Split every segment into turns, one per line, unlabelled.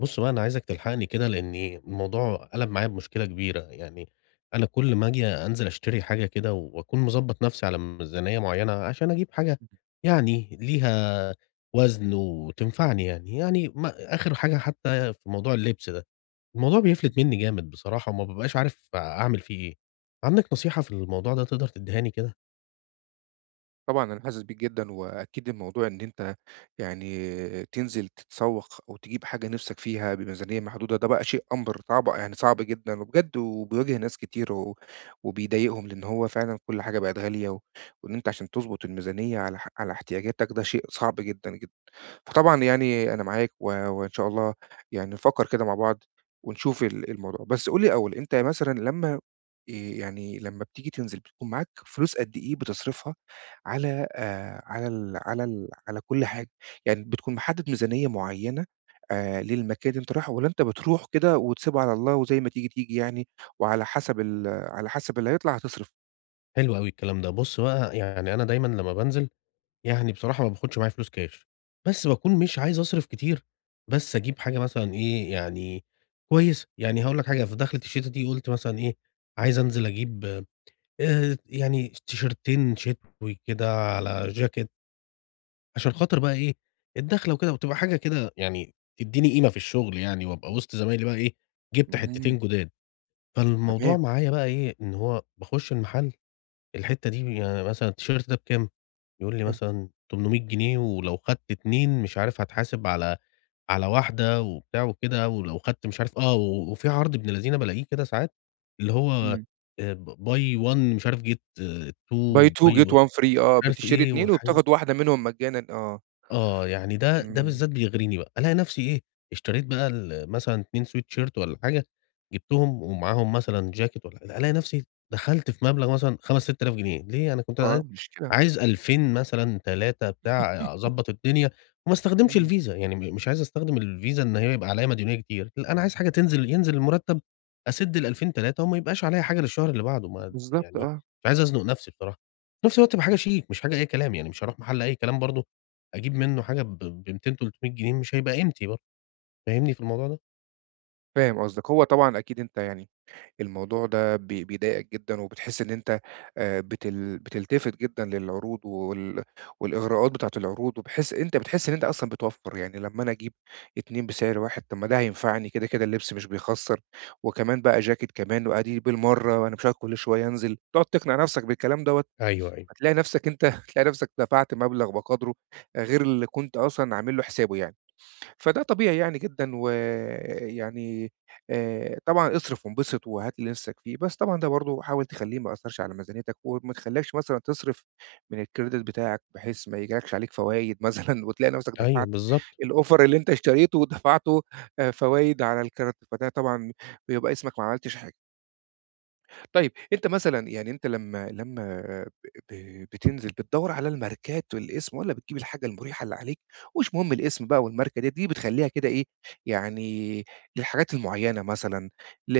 بُص بقى أنا عايزك تلحقني كده، لإني الموضوع قَلَب معايا بمشكلة كبيرة، يعني أنا كل ما آجي أنزل أشتري حاجة كده وأكون مضبّط نَفْسي على ميزانية معيّنة عشان أجيب حاجة يعني ليها وزن وتنفعني يعني، يعني ما آخِر حاجة حتّى في موضوع اللبس ده، الموضوع بيفلِت منّي جامد بصراحة وما بابقاش عارف أعمل فيه إيه. عندك نصيحة في الموضوع ده تقدر تدّيهاني كده؟
طبعًا أنا حاسس بيك جدًا، وأكيد الموضوع إن أنت تنزل تتسوق أو تجيب حاجة نِفْسك فيها بميزانية محدودة، ده بقى شيء أمر صعب يعني صعب جدًا، وبجد وبيواجه ناس كتير و وبيضايقهم، لإن هو فعلًا كل حاجة بقت غالية، و- وإن أنت عشان تضبط الميزانية على احتياجاتك ده شيء صعب جدًا، جدًا. وطبعًا يعني أنا معاك و وإن شاء الله يعني نفكّر كده مع بعض ونشوف الموضوع. بس قُل لي أول، أنت مثلًا لمّا يعني لمّا بتيجي تنزل بتكون معاك فلوس قد إيه بتصرفها على كل حاجة؟ يعني بتكون محدّد ميزانية معيّنة للمكان اللي أنت رايحه، والّا أنت بتروح كده وتسيبها على الله وزي ما تيجي، تيجي يعني، وعلى حسب ال على حسب اللي هيطلع هتصرف؟
حلو أوي الكلام ده. بُص بقى، يعني أنا دايمًا لمّا بانزل يعني بصراحة ما باخدش معايا فلوس كاش، بس باكون مش عايز أصرف كتير، بس أجيب حاجة مثلًا إيه، يعني كويسة، يعني هاقول لك حاجة في دخلة الشتا دي قُلت مثلًا إيه، عايز أنزل أجيب يعني تيشيرتين شتوي كده على جاكيت، عشان خاطر بقى إيه، الدخلة وكده وتبقى حاجة كده يعني تدّيني قيمة في الشغل يعني، وأبقى وسط زمايلي بقى إيه، جبت
اهم.
حتتين جداد،
تمام،
فالموضوع معايا بقى إيه، إن هو باخش المحل الحتّة دي يعني مثلًا التيشيرت ده بكام؟ يقول لي
حلو،
مثلًا 800 جنيه ولو خدت 2 مش عارف هاتحاسب على واحدة وبتاع وكده، ولو خدت مش عارف آه، و وفي عرض ابن لذينة بالاقيه كده ساعات، اللي هو
إمم.
ب buy 1 مش عارف get
buy
2
2
buy
get 1 free آه،
مش عارف
بتشتري
إيه
2
والحاجات
وبتاخد واحدة منهم مجانا آه،
آه، يعني ده
إمم،
بالذات بيغريني بقى، ألاقي نفسي إيه، اشتريت بقى مثلًا 2 sweatshirt والّا حاجة، جبتهم ومعاهم مثلًا جاكيت والّا حاجة، ألاقي نفسي دخلت في مبلغ مثلًا 5، 6000 جنيه، ليه؟ أنا كنت
آه، مشكلة،
عايز 2000 مثلًا، 3 بتاع أضبّط الدنيا وما استخدمش
إمم،
الفيزا، يعني مش عايز أستخدم الفيزا إن هي يبقى عليّا مديونية كتير، لأ، أنا عايز حاجة ينزل المرتب أسِد ال2000، 3 وما يبقاش عليّا حاجة للشهر اللي بعده، ما
بالضبط
يعني
آه،
مش عايز أزنق نفسي بصراحة، في نفس الوقت تبقى
إمم،
حاجة شيك مش حاجة أي كلام، يعني مش هاروح محل أي كلام برضه أجيب منّه حاجة ب200، 300 جنيه مش هيبقى قيمتي برضه، فاهمني في الموضوع ده؟
فاهم قصدك. هو طبعًا أكيد أنت يعني الموضوع ده بيضايقك جدًا، وبتحس إن أنت بتلتفت جدًا للعروض والإغراءات بتاعة العروض، وبحيث أنت بتحس إن أنت أصلًا بتوفّر. يعني لمّا أنا أجيب 2 بسعر واحد، طب ما ده هينفعني، كده كده اللبس مش بيخسّر، وكمان بقى جاكيت كمان وأدي بالمرّة وأنا مش هاقعد كل شوية أنزل. تقعد تقنع نفسك بالكلام دوّة.
أيوه، أيوه.
هتلاقي نفسك أنت هتلاقي نفسك دفعت مبلغ بقدره غير اللي كنت أصلًا عامل له حسابه يعني. فده طبيعي يعني جدًا ويعني. طبعًا اصرف وانبسط وهات اللي نفسك فيه، بس طبعًا ده برضه حاول تخلّيه ما يأثّرش على ميزانيتك، وما تخلّيكش مثلًا تصرف من الكريدت بتاعك، بحيث ما ييجيلكش عليك فوايد مثلًا وتلاقي نفسك
أيوه
دفعت
بالضبط.
الأوفر اللي أنت اشتريته ودفعته فوايد على الكارت. فده طبعًا بيبقى اسمك ما عملتش حاجة. طيب أنت مثلًا يعني أنت لمّا بتنزل بتدوّر على الماركات والاسم، والّا بتجيب الحاجة المُريحة اللي عليك، ومش مهم الاسم بقى والماركة ديّة، دي بتخلّيها كده إيه، يعني للحاجات المُعيّنة مثلًا، ل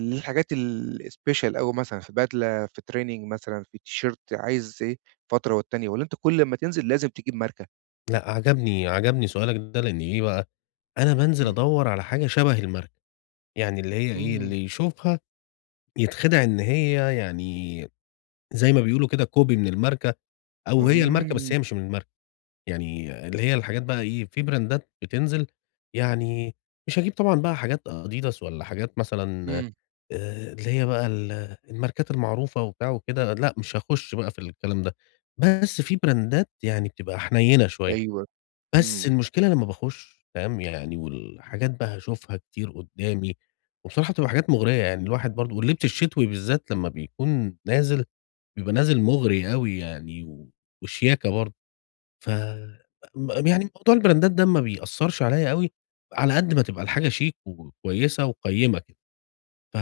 للحاجات الspecial أوي، مثلًا في بدلة، في training مثلًا، في تيشيرت عايز إيه فترة والتانية، والّا أنت كل أمّا تنزل لازم تجيب ماركة؟
لأ عجبني سؤالك ده لإن إيه بقى، أنا بانزل
إمم،
أدوّر على حاجة شبه الماركة، يعني اللي هي إيه،
إمم،
اللي يشوفها يتخدع إن هي يعني زي ما بيقولوا كده copy من الماركة أو هي الماركة
إمم،
بس هي مش من الماركة، يعني اللي هي الحاجات بقى إيه، في براندات بتنزل يعني مش هاجيب طبعًا بقى حاجات Adidas والّا حاجات مثلًا
إمم،
اللي هي بقى الماركات المعروفة وبتاع وكده، لأ مش هاخُش بقى في الكلام ده، بس في براندات يعني بتبقى حنيّنة شوية،
أيوه،
بس
إمم،
المشكلة لمّا باخُش فاهم، يعني والحاجات بقى هاشوفها كتير قُدّامي، وبصراحة بتبقى حاجات مُغرية يعني الواحد برضه واللبس الشتوي بالذات لمّا بيكون نازل، بيبقى نازل مُغري أوي يعني وشياكة برضه، ف م يعني موضوع البراندات ده ما بيأثّرش عليّا أوي، على قد ما تبقى الحاجة شيك وكويسة وقيّمة ك ف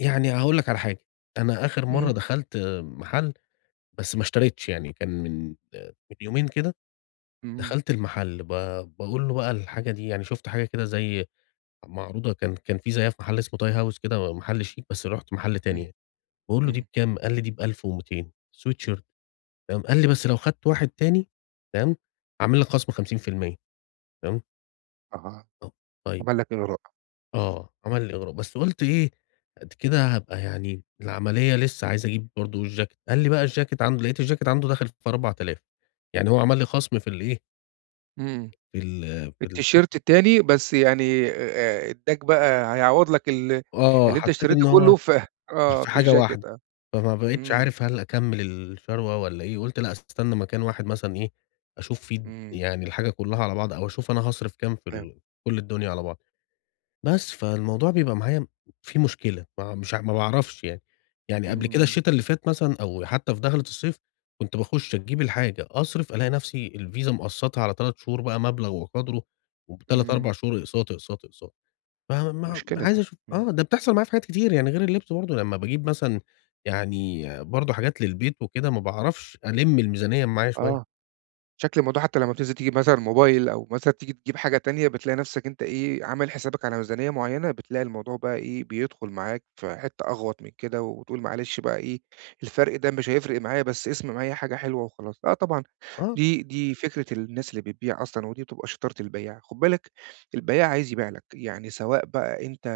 يعني هاقول لك على حاجة، أنا آخر
إمم،
مرّة دخلت محل بس ما اشتريتش يعني كان من يومين كده
إمم،
دخلت المحل باقول له بقى الحاجة دي يعني شُفت حاجة كده زي معروضة كان في زيّها في محل اسمه toy house كده محل شيك بس رُحت محل تاني
إمم،
يعني، باقول له دي
إمم،
بكام؟ قال لي دي ب1200 sweatshirt تمام، قال لي بس لو خدت واحد تاني تمام، هاعمل لك خصم 50% تمام،
أها،
طب طيب
عمل لك إغراء،
آه، عمل لي إغراء، بس قُلت إيه، قد كده هابقى يعني العملية لسه عايز أجيب برضه الجاكيت، قال لي بقى الجاكيت عنده لقيت الجاكيت عنده داخل في 4000 يعني هو عمل لي خصم في الإيه،
إمم.
في ال في ال
التيشيرت التاني بس، يعني ادّاك بقى هيعوّض لك
آه،
اللي أنت
حسيت
اشتريته
إن هو
كلّه، ف
مش
آه،
في
في
حاجة
الجاكيت
واحدة،
آه.
فما بقيتش
إمم،
عارف هل أكمّل الشروة والّا إيه، قُلت لأ أستنى مكان واحد مثلًا إيه، أشوف فيه
إمم،
يعني الحاجة كلّها على بعض أو أشوف أنا هاصرف كام في
فاهم.
ال كل الدنيا على بعض. بس، فالموضوع بيبقى معايا فيه مشكلة، ما مش ع ما باعرفش يعني، يعني قبل كده
إمم،
الشتا اللي فات مثلًا أو حتى في دخلة الصيف، كنت باخش أجيب الحاجة، أصرف ألاقي نفسي الفيزا مقسّطها على 3 شهور بقى مبلغ وقدره، وب3،
إمم،
4 شهور أقساط، أقساط، أقساط، فما
مشكلة
عايز
ده.
أشوف
إمم،
آه، ده بتحصل معايا في حاجات كتير يعني غير اللبس برضه، لمّا باجيب مثلًا يعني برضه حاجات للبيت وكده ما باعرفش ألِم الميزانية معايا
آه.
شوية.
شكل الموضوع حتى لمّا بتنزل تجيب مثلًا موبايل، أو مثلًا تيجي تجيب حاجة تانية، بتلاقي نفسك أنت إيه، عامل حسابك على ميزانية معيّنة، بتلاقي الموضوع بقى إيه، بيدخل معاك في حتّة أغوط من كده، وتقول معلش بقى إيه، الفرق ده مش هيفرق معايا، بس اسم معايا حاجة حلوة وخلاص. آه طبعًا،
آه،
دي فكرة الناس اللي بتبيع أصلًا، ودي بتبقى شطارة البيّاع. خُد بالك، البيّاع عايز يبيع لك، يعني سواء بقى أنت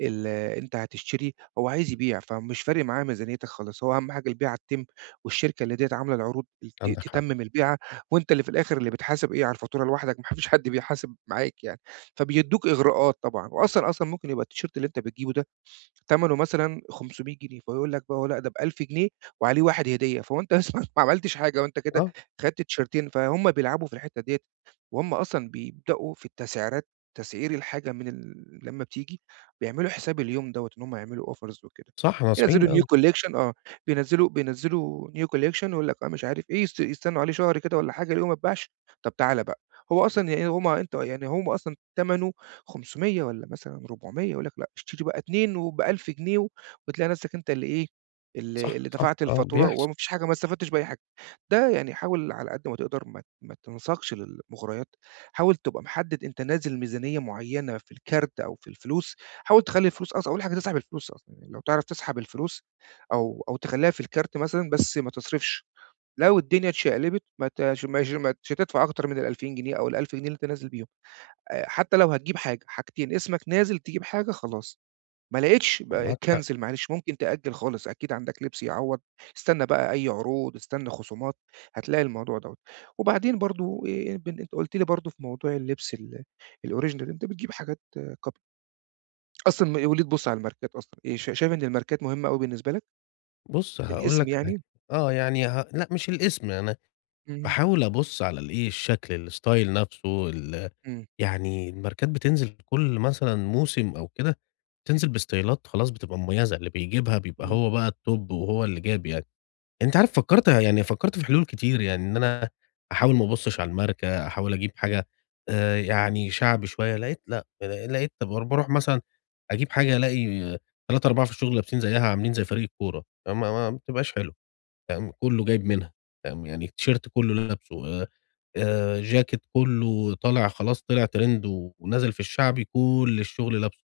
ال أنت هتشتري هو عايز يبيع، فمش فارق معاه ميزانيتك خالص، هو أهم حاجة البيعة تتم، والشركة اللي ديّة عاملة العروض
عندك حق،
تتمم البيعة، وأنت اللي في الآخر اللي بتحاسب إيه على الفاتورة لوحدك، ما فيش حد بيحاسب معاك يعني. فبيدّوك إغراءات طبعًا، وأصلًا ممكن يبقى التيشيرت اللي أنت بتجيبه تمنه مثلًا 500 جنيه، فيقول لك بقى هو لأ، ده ب1000 جنيه وعليه واحد هدية، فهو أنت أصلًا ما عملتش حاجة، وأنت كده
آه،
خدت تيشيرتين. فهُم بيلعبوا في الحتّة ديّة، وهُم أصلًا بيبدأوا في التسعيرات، تسعير الحاجة من لمّا بتيجي بيعملوا حساب اليوم دوّة، إن هُم يعملوا offers وكده،
صح،
ينزّلوا
ناصحين
new
أوي،
collection آه، بينزّلوا new collection، يقول لك آه مش عارف إيه، يستنوا عليه شهر كده والّا حاجة، يلاقوه ما اتباعش، طب تعالَ بقى، هو أصلًا يعني هُم أنت يعني هُم أصلًا تمنه 500 والّا مثلًا 400، يقول لك لأ، اشتري بقى 2 وب1000 جنيه، وتلاقي نفسك أنت اللي إيه، اللي
صح،
اللي
صح،
دفعت
آه،
الفاتورة
بيحصل،
وما فيش حاجة، ما استفدتش بأي حاجة. ده يعني حاول على قد ما تقدر ما تنساقش للمغريات، حاول تبقى محدد أنت نازل ميزانية معينة في الكارت أو في الفلوس، حاول تخلّي الفلوس أصلًا، أول حاجة تسحب الفلوس أصلًا، يعني لو تعرف تسحب الفلوس أو تخلّيها في الكارت مثلًا بس ما تصرفش، لو الدنيا اتشقلبت ما تش مش ما مش هتدفع أكتر من ال2000 جنيه أو ال1000 جنيه اللي أنت نازل بيهم. حتى لو هتجيب حاجة، حاجتين، اسمك نازل تجيب حاجة خلاص، ما لقيتش بقى
معاك حق.
cancel، معلش ممكن تأجّل خالص، أكيد عندك لبس يعوّض، استنى بقى أي عروض، استنى خصومات، هتلاقي الموضوع دوّة. وبعدين برضه بن أنت قُلت لي برضه في موضوع اللبس الoriginal، أنت بتجيب حاجات copy أصلًا، وليه تبُص على الماركات أصلًا، شا شايف إن الماركات مهمة أوي بالنسبة لك؟
بُص هاقول
الاسم
لك حاجة،
يعني؟
آه يعني لأ مش الاسم، أنا
إمم،
باحاول أبُص على الإيه، الشكل، الstyle نفْسه،
إمم،
يعني الماركات بتنزل كل مثلًا موسم أو كده، بتنزل باستايلات خلاص بتبقى مميزة، اللي بيجيبها بيبقى
إمم،
هو بقى الtop وهو اللي جاب يعني. أنت عارف فكّرت في حلول كتير، يعني إن أنا أحاول ما أبُصش على الماركة، أحاول أجيب حاجة يعني شعبي شوية، لقيت لأ، لقيت طب باروح مثلًا أجيب حاجة ألاقي 3، 4 في الشغل لابسين زيّها عاملين زي فريق الكورة، فما ما بتبقاش حلوة. فاهم، كُلّه جايب منها، فاهم، يعني التيشيرت كُلّه لابسه، جاكيت كُلّه طالع خلاص طلع ترند ونزل في الشعبي كل الشغل لابسه،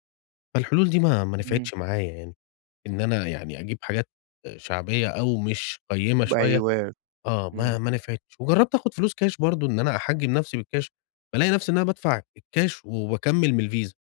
فالحلول دي ما
إمم،
نفعتش معايا يعني، إن أنا يعني أجيب حاجات آه، شعبية أو مش قيّمة شوية
أيوه،
آه،
إمم،
ما نفعتش، وجرّبت آخد فلوس كاش برضه إن أنا أحجّم نفسي بالكاش، بالاقي نفسي إن أنا بادفع الكاش وباكمّل من الفيزا،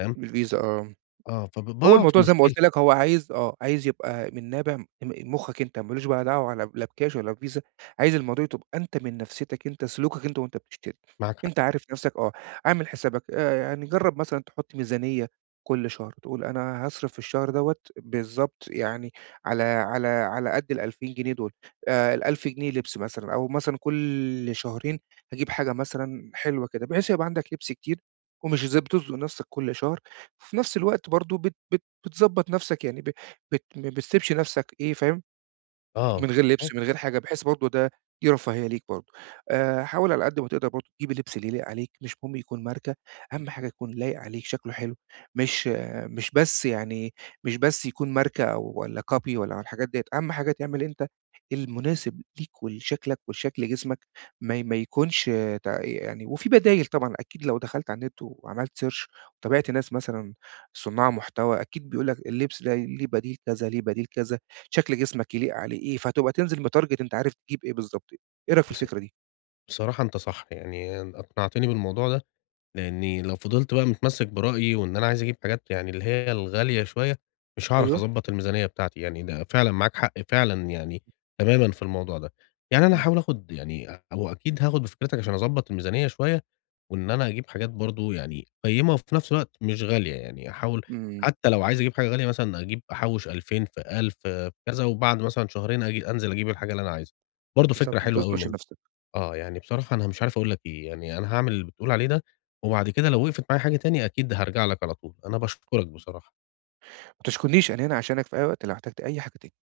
فاهم،
الفيزا آه.
آه،
هو
باقع في
الموضوع زي ما
مشكلة
قُلت لك، هو عايز آه، عايز يبقى من نابع مُخّك أنت، ما لوش بقى دعوة لا لا بكاش ولا بفيزا، عايز الموضوع تبقى أنت من نفسيتك أنت، سلوكك أنت وأنت بتشتري.
معاك حق،
أنت عارف نفسك آه، عامل حسابك يعني جرّب مثلًا تحُط ميزانية كل شهر، تقول أنا هاصرف في الشهر دوّة بالضبط، يعني على قد ال2000 جنيه دول، ال1000 جنيه لبس مثلًا، أو مثلًا كل شهرين هاجيب حاجة مثلًا حلوة كده، بحيث يبقى عندك لبس كتير، ومش بتزنق نفسك كل شهر، وفي نفس الوقت برضه بت بت بتضبّط نَفْسك، يعني ب بت ما بتسيبش نَفْسك إيه فاهم،
آه،
من غير لبس،
أي.
من غير حاجة، بحيث برضه دي رفاهية ليك برضه. حاول على قد ما تقدر برضه تجيب اللبس اللي يليق عليك، مش مهم يكون ماركة، أهم حاجة يكون لايق عليك، شكله حلو، مش آه، مش بس يكون ماركة، أو ولا copy ولا الحاجات ديّة، أهم حاجة تعمل أنت المناسب ليك ولشكلك ولشكل جسمك، ما ي ما يكونش ت يعني وفي بدايل طبعًا أكيد لو دخلت على النت وعملت search، وتابعت ناس مثلًا صُناع محتوى، أكيد بيقول لك اللبس ده ليه بديل كذا، ليه بديل كذا. شكل جسمك يليق عليه إيه، فهتبقى تنزل متارجت، أنت عارف تجيب إيه بالضبط. إيه رأيك في
بص
الفكرة دي؟
بصراحة أنت صح، يعني أقنعتني بالموضوع ده. لإني لو فضلت بقى متمسّك برأيي وإن أنا عايز أجيب حاجات يعني اللي هي الغالية شوية، مش هاعرف
أيوه،
أضبّط الميزانية بتاعتي، يعني ده فعلًا معاك حق فعلًا يعني تمامًا في الموضوع ده. يعني أنا
إمم.
هاحاول آخُد يعني هو أكيد هاخُد بفكرتك عشان أضبّط الميزانية شوية وإن أنا أجيب حاجات برضه يعني قيّمة وفي نفس الوقت مش غالية، يعني أحاول
إمم،
حتّى لو عايز أجيب حاجة غالية مثلًا أجيب أحوّش 2000 في 1000 في كذا وبعد مثلًا شهرين أجي أنزل أجيب الحاجة اللي أنا عايزها. برضه فكرة
بالضبط، ما
حلوة أوي
تزنقش
منّك.
نفسك،
آه، يعني بصراحة أنا مش عارف أقول لك إيه، يعني أنا هاعمل اللي بتقول عليه ده، وبعد كده لو وقفت معايا حاجة تاني أكيد هارجع لك على طول، أنا باشكرك بصراحة.
ما تشكُنيش، أنا هنا عشانك في أي وقت لو احتجت أي حاجة تاني.